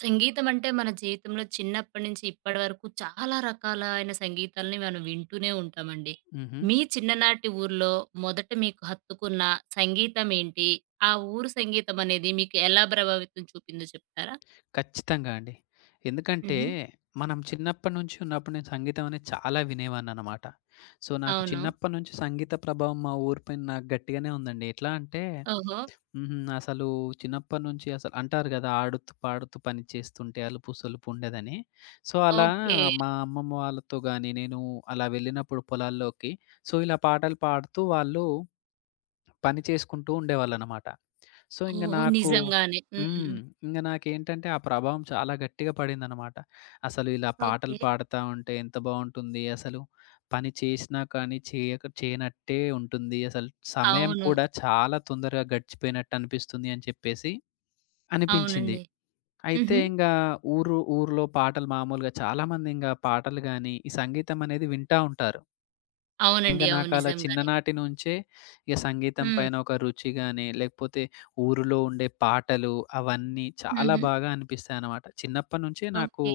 సంగీతం అంటే మన జీవితంలో చిన్నప్పటి నుంచి ఇప్పటి వరకు చాలా రకాలైన సంగీతాల్ని మనం వింటూనే ఉంటామండి. హుహు. మీ చిన్ననాటి ఊర్లో మొదట మీకు హత్తుకున్న సంగీతం ఏంటి? ఆ ఊరు సంగీతం అనేది మీకు ఎలా ప్రభావితం చూపిందో చెప్తారా? ఖచ్చితంగా అండి. ఎందుకంటే, హుహు. మనం చిన్నప్పటి నుంచి ఉన్నప్పుడు నేను సంగీతం అనేది చాలా వినేవాడిననమాట. సో, నాకు అవును. చిన్నప్పటి నుంచి సంగీత ప్రభావం మా ఊరి పైన నాకు గట్టిగానే ఉందండి. ఎట్లా అంటే ఓహో! హ్మ్. అసలు చిన్నప్పటి నుంచి అసలు అంటారు కదా! "ఆడుతూ పాడుతూ పని చేస్తుంటే అలుపు సొలుపు ఉండదని." సో, అలా ఓకే. మా అమ్మమ్మ వాళ్ళతో గాని, నేను అలా వెళ్ళినప్పుడు పొలాల్లోకి, సో, ఇలా పాటలు పాడుతూ వాళ్ళు పని చేసుకుంటూ ఉండేవాళ్ళనమాట. సో, ఇంగ ఓహో! నాకు నిజంగానే. హ్మ్. హ్మ్. ఇంగ నాకేంటంటే, ఆ ప్రభావం చాలా గట్టిగా పడిందనమాట. అసలు ఇలా పాటలు ఓకే. పాడతా ఉంటే ఎంత బావుంటుంది. అసలు పని చేసినా కానీ చేయక చేయనట్టే ఉంటుంది. అసలు సమయం అవును. కూడా చాలా తొందరగా గడిచిపోయినట్టనిపిస్తుంది అని చెప్పేసి అనిపించింది. అవునండి. అయితే హుహు. ఇంగా ఊర్లో పాటలు మామూలుగా చాలామందింగా పాటలు గాని, ఈ సంగీతం అనేది వింటా ఉంటారు. ఇంక అవునండి. అవును. నాకలా నిజంగానే. చిన్ననాటి నుంచే ఇగ సంగీతం హ్మ్. పైన ఒక రుచి గాని, లేకపోతే ఊరిలో ఉండే పాటలు అవన్నీ చాలా హుహు. బాగా అనిపిస్తాయనమాట. చిన్నప్పటినుంచే నాకు ఓకే.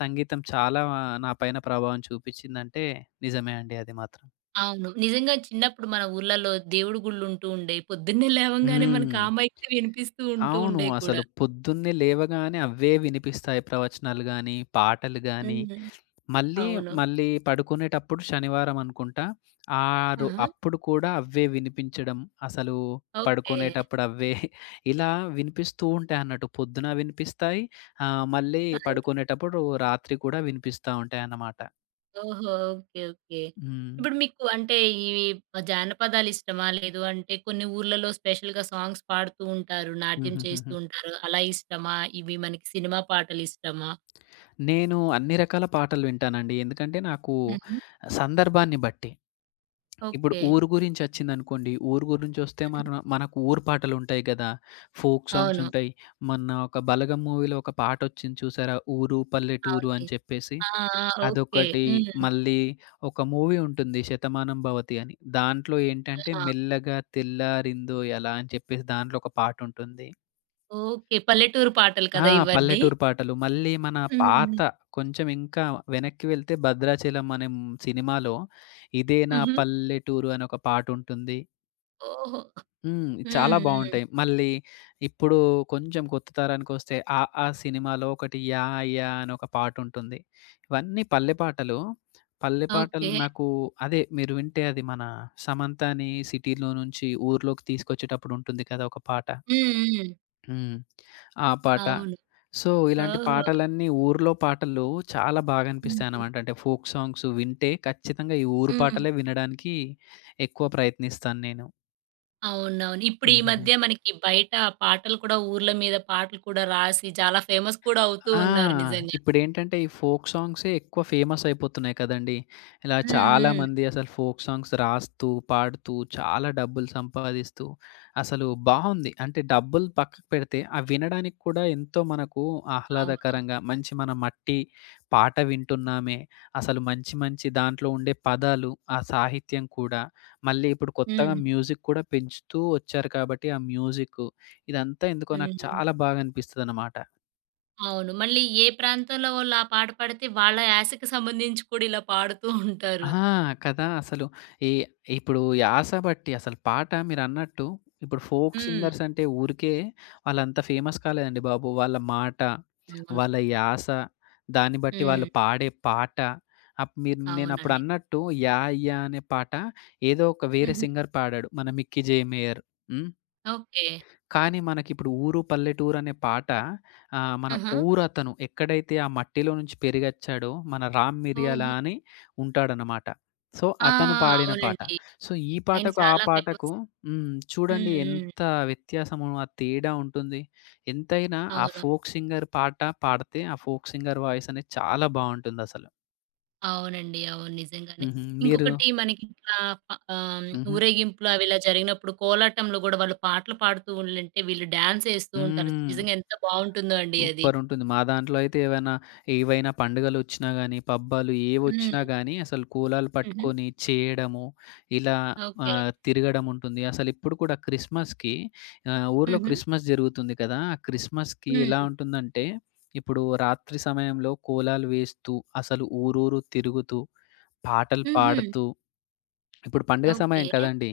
సంగీతం చాలా నా పైన ప్రభావం చూపిచ్చిందంటే నిజమే అండి అది మాత్రం. అవును. నిజంగా చిన్నప్పుడు మన ఊర్లలో దేవుడి గుళ్ళుంటూ ఉండేయి. పొద్దున్నే లేవంగానే మనకు హ్మ్. ఆ మైకులే వినిపిస్తూ ఉంటూ అవును. ఉండేయి కూడా. అసలు పొద్దున్నే లేవగానే అవే వినిపిస్తాయి ప్రవచనాలు గాని, పాటలు గాని. హ్మ్. మళ్ళీ, అవును. మళ్ళీ పడుకునేటప్పుడు శనివారం అనుకుంటా. రో ఆహా! అప్పుడు కూడా అవే వినిపించడం, అసలు ఓకే. పడుకునేటప్పుడు అవే ఇలా వినిపిస్తూ ఉంటాయన్నట్టు. పొద్దున వినిపిస్తాయి. మళ్ళీ సాయంత్రం. పడుకునేటప్పుడు రాత్రి కూడా వినిపిస్తా ఉంటాయన్నమాట. ఓహో! ఓకే. ఓకే. హ్మ్. ఇప్పుడు మీకు అంటే ఇవి జానపదాలిష్టమా? లేదు అంటే కొన్ని ఊర్లలో స్పెషల్‌గా సాంగ్స్ పాడుతూ ఉంటారు. నాట్యం చేస్తూ హుహుహుహు. ఉంటారు. అలా ఇష్టమా? ఇవి మనకి సినిమా పాటలిష్టమా? నేను అన్ని రకాల పాటలు వింటానండి. ఎందుకంటే నాకు హుహు. సందర్భాన్ని బట్టి. ఇప్పుడు ఓకే. ఊరు గురించొచ్చిందనుకోండి. ఊరు గురించొస్తే హ్మ్. మన మనకు ఊరు పాటలుంటాయి గదా! ఫోక్ సాంగ్స్ అవును. ఉంటాయి. మొన్న ఒక 'బలగం' మూవీలో ఒక పాటొచ్చింది చూసారా? 'ఊరు పల్లెటూరు' అవునే. అని చెప్పేసి. ఆ! ఆ! ఓకే. అదొకటి. హ్మ్. మళ్ళీ ఒక మూవీ ఉంటుంది 'శతమానం భవతి' అని. దాంట్లో ఏంటంటే ఆ! 'మెల్లగా తెల్లారిందోయలా' అని చెప్పేసి దాంట్లో ఒక పాటుంటుంది. ఓకే. పల్లెటూరు పాటలు ఆ! కదా ఇవన్నీ? పల్లెటూరు పాటలు. మళ్ళీ మన పాత హ్మ్. కొంచెం ఇంకా వెనక్కి వెళ్తే 'భద్రాచలం' అనే సినిమాలో 'ఇదే నా హుహు. పల్లెటూరు' అని ఒక పాటుంటుంది. ఓహో! హ్మ్. చాలా హ్మ్. హ్మ్. బావుంటాయి. మళ్ళీ ఇప్పుడు కొంచెం కొత్త తరానికొస్తే 'ఆ ఆ' సినిమాలో ఒకటి 'యా యా' అని ఒక పాటుంటుంది. ఇవన్నీ పల్లె పాటలు. పల్లె పాటలు ఓకే. నాకు అదే మీరు వింటే అది మన 'సమంతని' సిటీలో నుంచి ఊర్లోకి తీసుకొచ్చేటప్పుడు ఉంటుంది కదా! ఒక పాట. హ్మ్. హ్మ్. హ్మ్. ఆ పాట. అవును. సో, ఇలాంటి ఓహో! పాటలన్నీ ఊర్లో పాటలు చాలా బాగా హ్మ్. అనిపిస్తాయన్నమాట. అంటే ఫోక్ సాంగ్స్ వింటే ఖచ్చితంగా ఈ ఊరు హ్మ్. పాటలే వినడానికి ఎక్కువ ప్రయత్నిస్తాను నేను. అవునవును. ఇప్పుడు ఈ హుహుహు. మధ్య మనకి బయట పాటలు కూడా ఊర్ల మీద పాటలు కూడా రాసి చాలా ఫేమస్ కూడా అవుతూ ఆ! ఉన్నారు నిజంగా. ఇప్పుడేంటంటే ఈ ఫోక్ సాంగ్సే ఎక్కువ ఫేమస్ అయిపోతున్నాయి కదండీ. ఇలా హ్మ్. హ్మ్. చాలామంది అసలు ఫోక్ సాంగ్స్ రాస్తూ, పాడుతూ చాలా డబ్బులు సంపాదిస్తూ అసలు బావుంది. అంటే డబ్బులు పక్కకు పెడితే అవి వినడానికి కూడా ఎంతో మనకు అవును. ఆహ్లాదకరంగా మంచి మన మట్టి పాట వింటున్నామే. అసలు మంచి మంచి దాంట్లో ఉండే పదాలు, ఆ సాహిత్యం కూడా మళ్ళీ ఇప్పుడు కొత్తగా హ్మ్. మ్యూజిక్ కూడా పెంచుతూ వచ్చారు కాబట్టి ఆ మ్యూజిక్ ఇదంతా ఎందుకో నాకు హ్మ్. చాలా బాగా అనిపిస్తదనమాట. అవును. మళ్ళీ ఏ ప్రాంతంలో వాళ్ళు ఆ పాట పాడితే వాళ్ళ యాసకి సంబంధించి కూడా ఇలా పాడుతూ ఉంటారు. ఆహా! కదా! అసలు ఈ ఇప్పుడు యాస బట్టి అసలు పాట మీరన్నట్టు ఇప్పుడు ఫోక్ సింగర్స్ హ్మ్. అంటే ఊరికే వాళ్ళంత ఫేమస్ కాలేదండి బాబు. వాళ్ళ మాట, అవును. వాళ్ళ యాస, దాన్ని బట్టి వాళ్ళు హ్మ్. పాడే పాట, అప్ మీరు అవునండి. నేనప్పుడన్నట్టు 'యాహ్! యాహ్! అనే పాట ఏదో ఒక వేరే హుహు. సింగర్ పాడాడు. మన 'మిక్కీ జె మేయర్.' హ్మ్. ఓకే. కానీ మనకిప్పుడు 'ఊరు పల్లెటూరు' అనే పాట మన ఆహా! ఊరతను ఎక్కడైతే ఆ మట్టిలో నుంచి పెరిగొచ్చాడో మన 'రామ్ మిరియాల' ఓహో! అని ఉంటాడనమాట. సో, ఆ! అతను పాడిన పాట. అవునండి. సో, ఈ ఆయన పాటకు, ఆ చాలా పాటకు ఫేమస్. హ్మ్. హ్మ్. చూడండి హ్మ్. ఎంత వ్యత్యాసము, ఆ తేడా ఉంటుంది. ఎంతైనా ఆ అవును. ఫోక్ సింగర్ పాట పాడితే, ఆ ఫోక్ సింగర్ వాయిస్ అనేది చాలా బావుంటుందసలు. అవునండి. అవును. నిజంగానే. హుహు. మీరు ఇంకొకటి మనకి ఇట్లా ప ఆహ్, హుహు. ఊరేగింపులు అవి ఇలా జరిగినప్పుడు కోలాటంలో గూడా వాళ్ళు పాటలు పాడుతూ ఉండుంటే వీళ్ళు డాన్స్ ఏస్తూ ఉంటారు. హ్మ్. నిజంగా ఎంత బావుంటుందో అండి అది. సూపరుంటుంది. మా దాంట్లో అయితే ఏవైనా ఏవైనా పండుగలొచ్చినా గానీ, పబ్బాలు ఏవొచ్చినా హ్మ్. గానీ అసలు కోలాలు హుహు. పట్టుకొని చేయడము, ఇలా ఓకే. తిరగడముంటుంది. అసలిప్పుడు కూడా క్రిస్మస్‌కి ఊర్లో హుహు. క్రిస్మస్ జరుగుతుంది కదా! ఆ క్రిస్మస్‌కి హ్మ్. ఎలా ఉంటుందంటే, ఇప్పుడు రాత్రి సమయంలో కోలాలు వేస్తూ, అసలు ఊరూరు తిరుగుతూ, పాటలు హుహు. పాడుతూ ఇప్పుడు పండుగ ఓకే. సమయం కదండీ!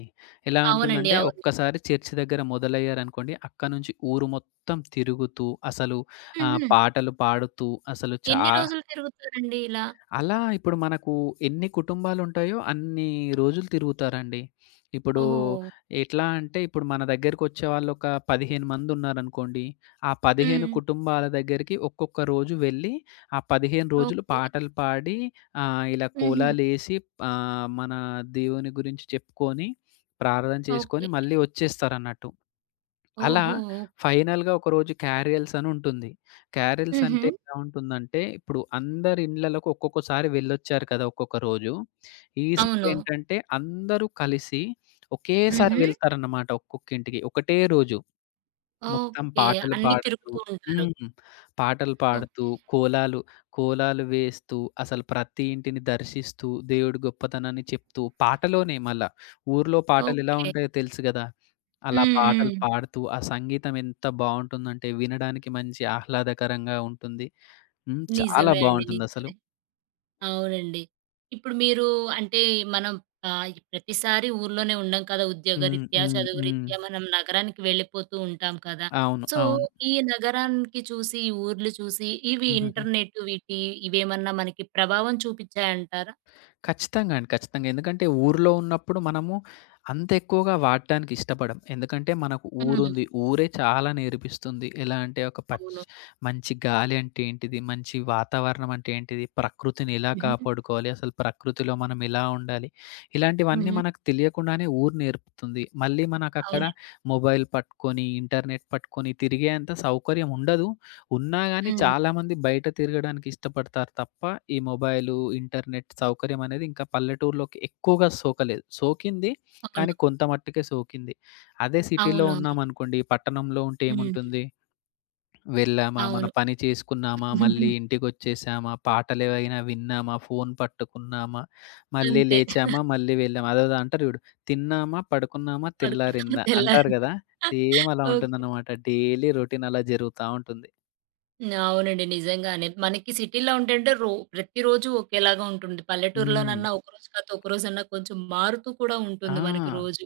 ఎలా అవునండి. ఉంటుందంటే అవును. ఒక్కసారి చర్చి దగ్గర మొదలయ్యారనుకోండి, అక్కడి నుంచి ఊరు మొత్తం తిరుగుతూ, అసలు హుహు. పాటలు పాడుతూ, అసలు ఎన్ని రోజులు తిరుగుతారండి ఇలా? అలా ఇప్పుడు మనకు ఎన్ని కుటుంబాలుంటాయో అన్ని రోజులు తిరుగుతారండి. ఇప్పుడు ఓహో! ఎట్లా అంటే ఇప్పుడు మన దగ్గరకొచ్చే వాళ్ళొక 15 మందున్నారనుకోండి. ఆ 15 హ్మ్. కుటుంబాల దగ్గరికి ఒక్కొక్క రోజు వెళ్ళి, ఆ 15 రోజులు ఓకే. పాటలు పాడి ఇలా హుహు. కోలాలేసి మన దేవుని గురించి చెప్పుకొని, ప్రార్థన చేసుకొని ఓకే. మళ్ళీ వచ్చేస్తారన్నట్టు. అలా ఓహో! ఫైనల్‌గా ఒకరోజు క్యారియల్స్ అని ఉంటుంది. క్యారియల్స్ అంటే హుహు. ఎలా ఉంటుందంటే, ఇప్పుడు అందరి ఇండ్లలకు ఒక్కొక్కసారి వెళ్ళొచ్చారు కదా! ఒక్కొక్క రోజు. ఈసారి అవును. ఏంటంటే అందరూ కలిసి ఒకేసారి హుహు. వెళ్తారన్నమాట ఒక్కొక్కింటికి. ఒకటే రోజు. మొత్తం ఓకే. పాటలు అన్నీ పాడుతూ తిరుగుతూ ఉంటారు. హ్మ్. పాటలు పాడుతూ, ఓకే. కోలాలు కోలాలు వేస్తూ, అసలు ప్రతి ఇంటిని దర్శిస్తూ, దేవుడి గొప్పతనాన్ని చెప్తూ, పాటలోనే మళ్ళా. ఊర్లో పాటలెలా ఓకే. ఉంటాయో తెలుసు గదా! అలా హ్మ్. పాటలు హ్మ్. పాడుతూ, ఆ సంగీతం ఎంత బావుంటుందంటే, వినడానికి మంచి ఆహ్లాదకరంగా ఉంటుంది. హ్మ్. చాలా నిజమే అండి. బావుంటుందసలు. నిజమే. అవునండి. ఇప్పుడు మీరు అంటే మనం ప్రతిసారి ఊర్లోనే ఉండం కదా! హ్మ్. ఉద్యోగరీత్యా, హ్మ్. హ్మ్. చదువురీత్యా మనం నగరానికి వెళ్ళిపోతూ ఉంటాం కదా! అవును. సో, అవును. ఈ నగరానికి చూసి, ఈ ఊర్లు చూసి ఇవి హుహుహు. ఇంటర్నెట్ వీటి ఇవేమన్నా మనకి ప్రభావం చూపించాయంటారా? ఖచ్చితంగా అండి. ఖచ్చితంగా. ఎందుకంటే ఊర్లో ఉన్నప్పుడు మనము అంత ఎక్కువగా వాడటానికి ఇష్టపడం. ఎందుకంటే మనకు హ్మ్. ఊరుంది. ఊరే చాలా నేర్పిస్తుంది. ఎలా అంటే ఒక అవును. మంచి గాలి అంటే ఏంటిది? మంచి వాతావరణం అంటే ఏంటిది? ప్రకృతిని ఎలా హుహు. కాపాడుకోవాలి? అసలు ప్రకృతిలో మనం ఎలా ఉండాలి? ఇలాంటివన్నీ హుహు. మనకు తెలియకుండానే ఊరు నేర్పుతుంది. మళ్ళీ మనకక్కడ అవును. మొబైల్ పట్టుకొని, ఇంటర్నెట్ పట్టుకొని తిరిగేంత సౌకర్యం ఉండదు. ఉన్నా గాని హ్మ్. చాలామంది బయట తిరగడానికి ఇష్టపడతారు తప్ప, ఈ మొబైలు, ఇంటర్నెట్ సౌకర్యం అనేది ఇంకా పల్లెటూరులోకి ఎక్కువగా సోకలేదు. సోకింది, అవును. కానీ కొంత మట్టుకే సోకింది. అదే సిటీలో అవునవును. ఉన్నామనుకోండి, పట్టణంలో ఉంటే హ్మ్. ఏముంటుంది? వెళ్ళామా, మన అవును. పని చేసుకున్నామా, మళ్ళీ ఇంటికొచ్చేసామా, పాటలేవైనా విన్నామా, ఫోను పట్టుకున్నామా, మళ్ళీ అంతే. లేచామా, మళ్ళీ వెళ్ళామా. అదేదో అంటారు చూడు, తిన్నామా, పడుకున్నామా, పడుకున్నామా తెల్లారిందా అంటారు తెల్లారిందా. గదా! సేమ్ అలా ఓకే. ఉంటుందన్నమాట. డైలీ రొటీన్ అలా జరుగుతా ఉంటుంది. అవునండి. నిజంగానే. మనకి సిటీలో ఉంటంటే రో ప్రతిరోజు ఒకేలాగా ఉంటుంది. హ్మ్. పల్లెటూరులోనన్నా ఒకరోజు కాతే ఒకరోజన్నా కొంచెం మారుతూ కూడా ఆ! ఉంటుంది మనకి రోజు.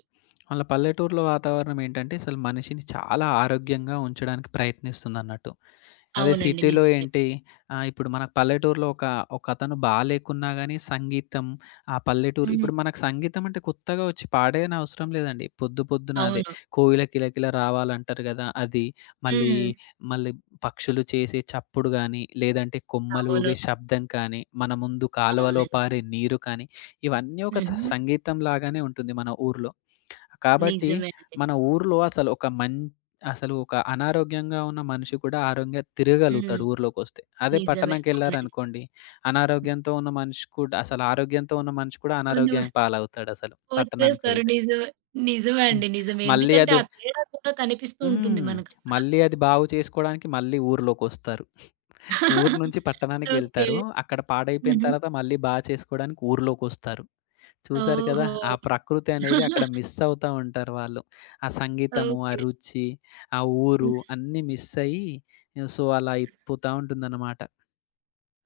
అలా పల్లెటూరులో వాతావరణం ఏంటంటే, అసలు మనిషిని చాలా ఆరోగ్యంగా ఉంచడానికి ప్రయత్నిస్తుందన్నట్టు. అదే అవునండి. సిటీలో నిజమే. ఏంటి, ఇప్పుడు మన పల్లెటూరులో ఒకతను బాలేకున్నా గానీ సంగీతం, ఆ పల్లెటూరు హ్మ్. ఇప్పుడు మనకు సంగీతం అంటే కొత్తగా వచ్చి పాడేయనవసరం లేదండి. పొద్దు పొద్దున అదే అవును. కోయిల కిలకిల రావాలంటారు గదా! అది. మళ్ళీ, హ్మ్. మళ్ళీ పక్షులు చేసే చప్పుడు గానీ, లేదంటే కొమ్మలు అవును. ఊగే శబ్దం కానీ, మన ముందు కాలువలో అవునండి. పారే నీరు కానీ, ఇవన్నీ ఒక హుహు. సంగీతం లాగానే ఉంటుంది మన ఊర్లో. కాబట్టి నిజమే అండి. మన ఊర్లో అసలు ఒక మం అసలు ఒక అనారోగ్యంగా ఉన్న మనిషి కూడా ఆరోగ్యంగా హ్మ్. తిరగలుగుతాడు ఊర్లోకొస్తే. అదే నిజమే. అవునండి. పట్టణంకెళ్లారనుకోండి, అనారోగ్యంతో ఉన్న మనిషి కూడా అసలు ఆరోగ్యంతో ఉన్న మనిషి కూడా అవును. అనారోగ్యానికి పాలవుతాడసలు వచ్చేస్తారు. పట్టణానికెళ్తే. నిజమే. నిజమే హ్మ్. అండి. నిజమే. మళ్ళీ ఎందుకంటే అది ఆ తేడా కూడా కనిపిస్తూ ఉంటుంది హ్మ్. మనకక్కడ. మళ్ళీ అది బాగు చేసుకోవడానికి మళ్ళీ ఊర్లోకొస్తారు. ఊరు నుంచి పట్టణానికి ఓకే. వెళ్తారు. అక్కడ పాడైపోయిన హుహు. తర్వాత మళ్ళీ బాగా చేసుకోవడానికి ఊర్లోకొస్తారు. చూసారు కదా! ఓహో! ఆ ప్రకృతి అనేది అక్కడ మిస్ అవుతా ఉంటారు వాళ్ళు. ఆ సంగీతము, ఆ ఓకే. రుచి, ఆ ఊరు అన్నీ మిస్ అయ్యి సో, అలా అయిపోతా ఉంటుందన్నమాట.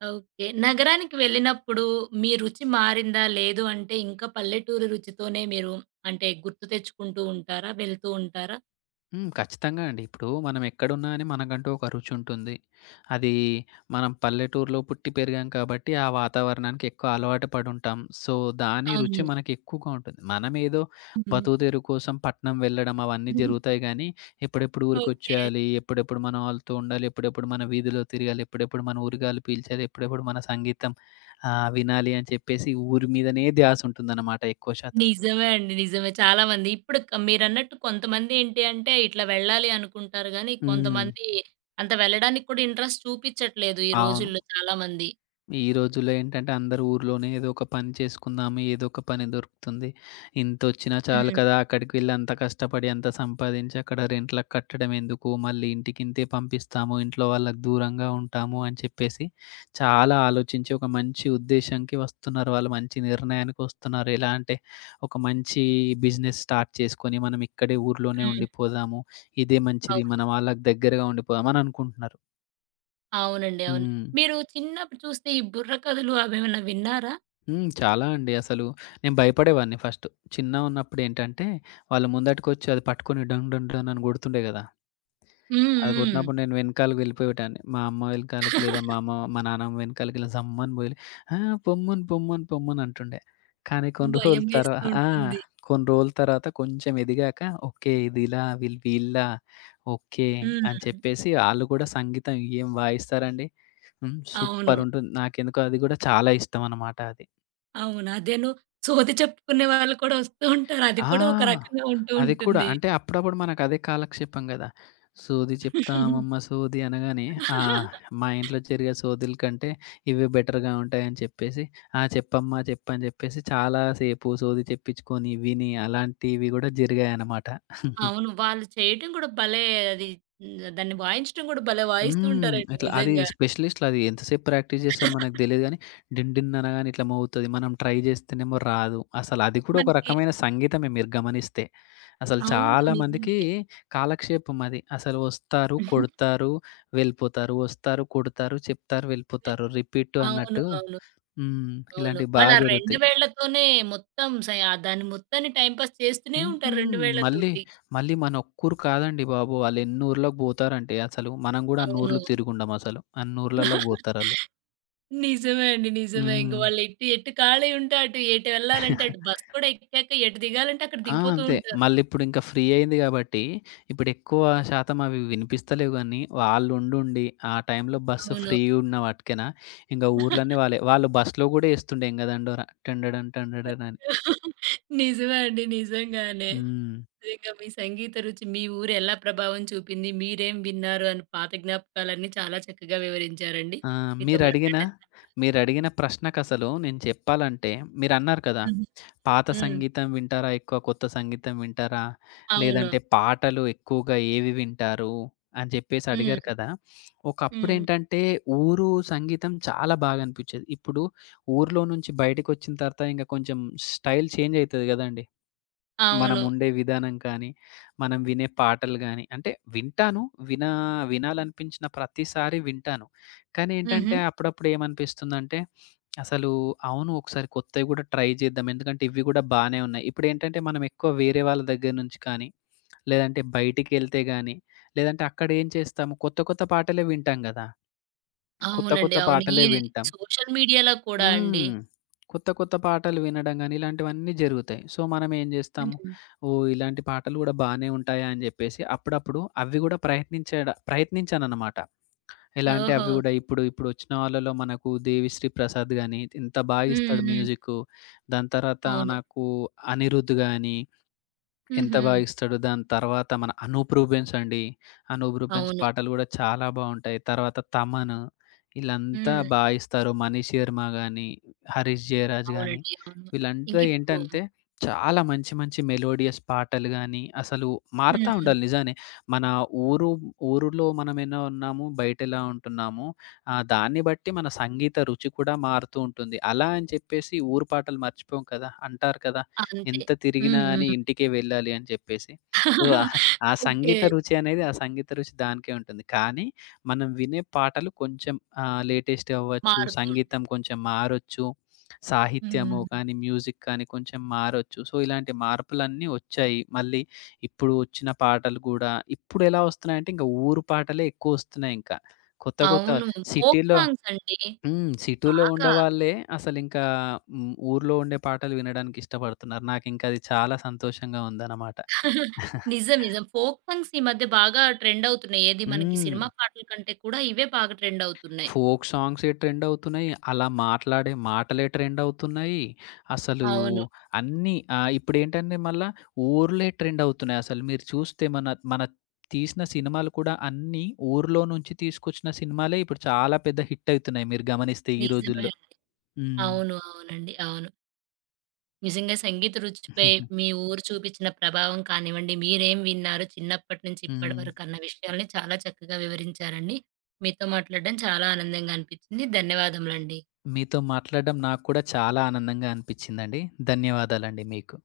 ఓకే. నగరానికి వెళ్ళినప్పుడు మీ రుచి మారిందా? లేదు అంటే ఇంకా పల్లెటూరి రుచితోనే మీరు అంటే గుర్తు తెచ్చుకుంటూ ఉంటారా? వెళ్తూ ఉంటారా? హ్మ్. ఖచ్చితంగా అండి. ఇప్పుడు మనం ఎక్కడున్నా అని మనకంటూ ఒక రుచి ఉంటుంది. అది మనం పల్లెటూరులో పుట్టి పెరిగాం కాబట్టి ఆ వాతావరణానికి ఎక్కువ అలవాటు పడుంటాం. సో, దాని రుచి అవును. మనకి ఎక్కువగా ఉంటుంది. మనమేదో హ్మ్. బతుకుదెరువు కోసం పట్నం వెళ్ళడం అవన్నీ జరుగుతాయి గానీ, ఎప్పుడెప్పుడు ఓకే. ఊరికొచ్చేయాలి, ఎప్పుడెప్పుడు మనం ఆళ్ళతో ఉండాలి, ఎప్పుడెప్పుడు మన వీధిలో తిరగాలి, ఎప్పుడెప్పుడు మన ఊరుగాలి పీల్చాలి, ఎప్పుడెప్పుడు మన సంగీతం వినాలి అని చెప్పేసి ఊరి మీదనే ధ్యాస ఉంటుందన్నమాట ఎక్కువ శాతం. నిజమే అండి. నిజమే. చాలా మంది ఇప్పుడు క మీరన్నట్టు కొంతమంది ఏంటి అంటే ఇట్లా వెళ్ళాలి అనుకుంటారు గానీ, హ్మ్. కొంతమంది అంత వెళ్ళడానికి కూడా ఇంట్రెస్ట్ చూపిచ్చట్లేదు ఈ అవును. రోజుల్లో చాలా మంది. ఈ రోజుల్లో ఏంటంటే అందరూ ఊర్లోనే ఏదో ఒక పని చేసుకుందాము. ఏదో ఒక పని దొరుకుతుంది. ఇంతొచ్చినా చాలు కదా! హ్మ్. అక్కడికి వెళ్లి అంత కష్టపడి అంత సంపాదించి అక్కడ రెంట్‌లకి కట్టడం ఎందుకు? మళ్ళీ ఇంటికింతే పంపిస్తాము. ఇంట్లో వాళ్ళకి దూరంగా ఉంటాము అని చెప్పేసి చాలా ఆలోచించి ఒక మంచి ఉద్దేశ్యంకి వస్తున్నారు. వాళ్ళు మంచి నిర్ణయానికి వస్తున్నారు. ఎలా అంటే ఒక మంచి బిజినెస్ స్టార్ట్ చేసుకొని మనం ఇక్కడే ఊర్లోనే హ్మ్. ఉండిపోదాము. ఇదే మంచిది. మన అవును. వాళ్ళకి దగ్గరగా ఉండిపోదాం అని అనుకుంటున్నారు. అవునండి. అవును. హ్మ్. మీరు చిన్నప్పుడు చూస్తే ఈ బుర్ర కథలు అవేమన్నా విన్నారా? హ్మ్. చాలా అండి. అసలు నేను భయపడేవాడిని ఫస్ట్. చిన్నగున్నప్పుడేంటంటే, వాళ్ళు ముందటికొచ్చి అది పట్టుకొని డంగ్ డంగ్ డంగ్ అని కొడుతుండే గదా! హ్మ్. అది హ్మ్. కొట్టినప్పుడు నేను వెనకాలకి వెళ్ళిపోయేటోన్ని. మా అమ్మ వెనకాలకి లేదా మా అమ్మ, మా నాన్నమ్మ వెనకాలకి ఇలా సమ్మని పోయి ఆ! పొమ్మను, పొమ్మను, పొమ్మను అంటుండే. కానీ కొన్ని రోజుల భయం తర్వా వేస్తూ ఆ! ఉంటుంది. కొన్ని రోజుల తర్వాత కొంచెం ఎదిగాక ఓకే. ఇది ఇలా వీళ్ళు వీళ్ళా ఓకే. హ్మ్. అని చెప్పేసి ఆళ్ళు గూడా సంగీతం ఏం వాయిస్తారండి. హ్మ్. అవును. సూపరుంటుంది. నాకెందుకో అది గూడా చాలా ఇష్టమనమాట అది. అవును. అదేను సోది చెప్పుకునే వాళ్ళు కూడా వస్తూ ఉంటారు. అది కూడా ఒక ఆ! రకంగా ఉంటూ అది కూడా. ఉంటుంది. అంటే అప్పుడప్పుడు మనకదే కాలక్షేపం గదా! సోది చెప్తామమ్మ సోది అనగానే, ఆ! మా ఇంట్లో జరిగే సోదుల కంటే ఇవే బెటర్‌గా ఉంటాయని చెప్పేసి, ఆ! చెప్పమ్మా చెప్పని చెప్పేసి చాలా సేపు సోది చెప్పించుకొని, విని అలాంటివి గూడా జరిగాయన్నమాట. అవును. వాళ్ళు చేయటం కూడా భలే అది. హ్మ్. దాన్ని వాయించడం కూడా భలే వాయిస్తూ హ్మ్. ఉంటారండి ఇట్లా అది నిజంగా. స్పెషలిస్ట్‌లది ఎంతసేపు ప్రాక్టీస్ జేస్తారో మనకు తెలీదు గానీ, డిన్ డిన్ అనగానే ఇట్లా మోగుతది. మనం ట్రై జేస్తేనేమో రాదు. అసలది కూడా ఒక మనకి రకమైన సంగీతమే మీరు గమనిస్తే. అసలు అవును. చాలా మందికి నిజమే. కాలక్షేపం అది. అసలు వస్తారు, కొడతారు, వెళ్ళిపోతారు. వస్తారు, కొడతారు, చెప్తారు, వెళ్ళిపోతారు. రిపీట్ అవును. అన్నట్టు అవును. హ్మ్. అవును. ఇలాంటివి బా వాళ్ళు ఆ 2 జరుగుతాయి. వేళ్ళతోనే మొత్తం సయ దాన్ని మొత్తాన్ని టైమ్ పాస్ చేస్తూనే హుహు. ఉంటారు 2 మళ్ళీ, వేళ్ళతోటి. మళ్ళీ మనొక్కూరు కాదండి బాబు! ఆళ్ళెన్ని ఊర్లకు బోతారంటే అసలు మనం గూడా అన్ని అవును. ఊర్లు తిరిగుండమసలు. అన్ని ఊర్లలోకి బోతారాళ్ళు. నిజమే అండి. నిజమే. ఇంక హ్మ్. వాళ్ళు ఎటు ఎటు ఖాళీ ఉంటే అటు, ఎటు వెళ్ళాలంటే అటు. బస్ కూడా ఎక్కాక ఎటు దిగాలంటే అక్కడ ఆ! దిగిపోతూ అంతే. ఉంటారు. మళ్ళిప్పుడింక ఫ్రీ అయింది గాబట్టి, ఇప్పుడెక్కువ శాతం అవి వినిపిస్తలేవు గానీ, వాళ్ళుండుండి, ఆ టైంలో బస్సు అవును. ఫ్రీగున్న వాటికేన, ఇంగ ఊర్లన్నీ వాళ్ళే. వాళ్ళు బస్‌లో గూడా ఏస్తుండే ఎంగదండోర. టండడన్ టండడన్ అని. నిజమే అండి. నిజంగానే. హ్మ్. నిజంగా మీ సంగీత రుచి మీ ఊరు ఎలా ప్రభావం చూపింది, మీరేం విన్నారు అని పాత జ్ఞాపకాలన్నీ చాలా చక్కగా వివరించారండి. ఆ! మీతో మీరడిగిన మాట్లాడడం. మీరడిగిన ప్రశ్నకసలు నేను చెప్పాలంటే మీరన్నారు కదా! హ్మ్. పాత హ్మ్. సంగీతం వింటారా ఎక్కువ? కొత్త సంగీతం వింటారా? అవును. లేదంటే పాటలు ఎక్కువగా ఏవి వింటారు? అని జెప్పేసి అడిగారు హ్మ్. కదా! హ్మ్. ఒకప్పుడేంటంటే ఊరు సంగీతం చాలా బాగా అనిపిచ్చేది. ఇప్పుడు ఊర్లో నుంచి బయటికొచ్చిన తర్వాత ఇంక కొంచెం స్టైల్ చేంజ్ అయితది గదండీ! అవును. మనముండే విధానం కానీ, మనం వినే పాటలు గానీ, అంటే వింటాను. వినా వినాలనిపించిన ప్రతిసారి వింటాను. కానీ ఏంటంటే, హుహు. అప్పుడప్పుడు ఏమనిపిస్తుందంటే, అసలు అవును ఒకసారి కొత్తవి గూడా ట్రై చేద్దాం. ఎందుకంటే, ఇవి గూడా బానే ఉన్నాయి. ఇప్పుడేంటంటే, మనం ఎక్కువ వేరే వాళ్ళ దగ్గర నుంచి కానీ, లేదంటే బయటికెళ్తే గానీ, లేదంటే అక్కడేం చేస్తాము, కొత్త కొత్త పాటలే వింటాం గదా! కొత్త అవునండి. కొత్త అవును. ఈ పాటలే వింటాం. సోషల్ మీడియాలో కూడా అండి. హ్మ్. కొత్త కొత్త పాటలు వినడం గాని, ఇలాంటివన్నీ జరుగుతాయి. సో, మనం ఏం జేస్తాము, హ్మ్. ఓహ్! ఇలాంటి పాటలు గూడా బానే ఉంటాయా అని జెప్పేసి అప్పుడప్పుడు అవి గూడా ప్రయత్నించాననమాట. ఎలా అంటే ఓహో! అవి గూడా ఇప్పుడు ఇప్పుడొచ్చిన వాళ్ళలో మనకు 'దేవిశ్రీ ప్రసాద్' గాని ఎంత హ్మ్. బాగిస్తాడు హ్మ్. మ్యూజిక్కు. దాని తర్వాత అవును. నాకు 'అనిరుద్' గాని ఎంత హుహు. బాగా ఇస్తాడో, దాని తర్వాత మన అనూప్ రూబెన్స్ అండి. అనూప్ రూబెన్స్ అవును. పాటలు గూడా చాలా బావుంటాయి. తర్వాత తమన్ ఈళ్ళంతా హ్మ్. బా ఇస్తారు. మనీ శర్మ గాని, హరీష్ జయరాజ్ గాని అవునండి. అవును. వీళ్ళంతా ఇంకిప్పుడు ఏంటంటే చాలా మంచి మంచి మెలోడియస్ పాటలు గాని అసలు మారుతా హ్మ్. ఉండాలి నిజానే. మన ఊరు ఊరులో మనమెలా ఉన్నాము, బయటెలా ఉంటున్నాము దాన్ని బట్టి మన సంగీత రుచి కూడా మారుతూ ఉంటుంది. అలా అని చెప్పేసి ఊరు పాటలు మర్చిపోము కదా! అంటారు కదా! అంతే. ఎంత తిరిగినా హ్మ్. అని హ్మ్. ఇంటికే వెళ్ళాలి అని చెప్పేసి. సో, ఆ ఆ ఓకే. సంగీత రుచి అనేది ఆ సంగీత రుచి దానికే ఉంటుంది. కానీ మనం వినే పాటలు కొంచెం లేటెస్ట్ అవ్వచ్చు. మారుతూ ఉంటాయి. సంగీతం కొంచెం మారొచ్చు. సాహిత్యము హ్మ్. కానీ, మ్యూజిక్ కానీ కొంచెం మారొచ్చు. సో, ఇలాంటి మార్పులన్నీ వచ్చాయి. మళ్ళీ ఇప్పుడు వచ్చిన పాటలు గూడా ఇప్పుడెలా వస్తున్నాయంటే, ఇంక ఊరు పాటలే ఎక్కువొస్తున్నాయింకా. కొత్త కొత్త అవును. ఫోక్ సిటీలో సాంగ్స్ అండి. హ్మ్. సిటీలో బాగా. ఉండేవాళ్ళే అసలింకా హ్మ్. ఊర్లో ఉండే పాటలు వినడానికి ఇష్టపడుతున్నారు. నాకింక అది చాలా సంతోషంగా ఉందనమాట. నిజం. నిజం. ఫోక్ సాంగ్స్ ఈ మధ్య బాగా ట్రెండ్ అవుతున్నాయి. ఏది మనకి హ్మ్. సినిమా పాటల కంటే కూడా ఇవే బాగా ట్రెండ్ అవుతున్నాయి. ఫోక్ సాంగ్సే ట్రెండ్ అవుతున్నాయి. అలా మాట్లాడే మాటలే ట్రెండ్ అవుతున్నాయి. అసలు అవును. అన్నీ ఇప్పుడేంటంటే మళ్ళా ఊర్లే ట్రెండ్ అవుతున్నాయి. అసలు మీరు చూస్తే మన మన తీసిన సినిమాలు కూడా అన్నీ ఊర్లో నుంచి తీసుకొచ్చిన సినిమాలే ఇప్పుడు చాలా పెద్ద హిట్ అయితున్నాయి మీరు గమనిస్తే ఈ నిజమే. రోజుల్లో. హ్మ్. అవును. అవునండి. అవును. నిజంగా సంగీత రుచిపై మీ ఊరు చూపించిన ప్రభావం కానివ్వండి, మీరేం విన్నారు చిన్నప్పటి నుంచి ఇప్పటి హ్మ్. వరకు అన్న విషయాల్ని చాలా చక్కగా వివరించారండి. మీతో మాట్లాడడం చాలా ఆనందంగా అనిపించింది. ధన్యవాదములండి. మీతో మాట్లాడడం నాకు కూడా చాలా ఆనందంగా అనిపించిందండి. ధన్యవాదాలండి మీకు.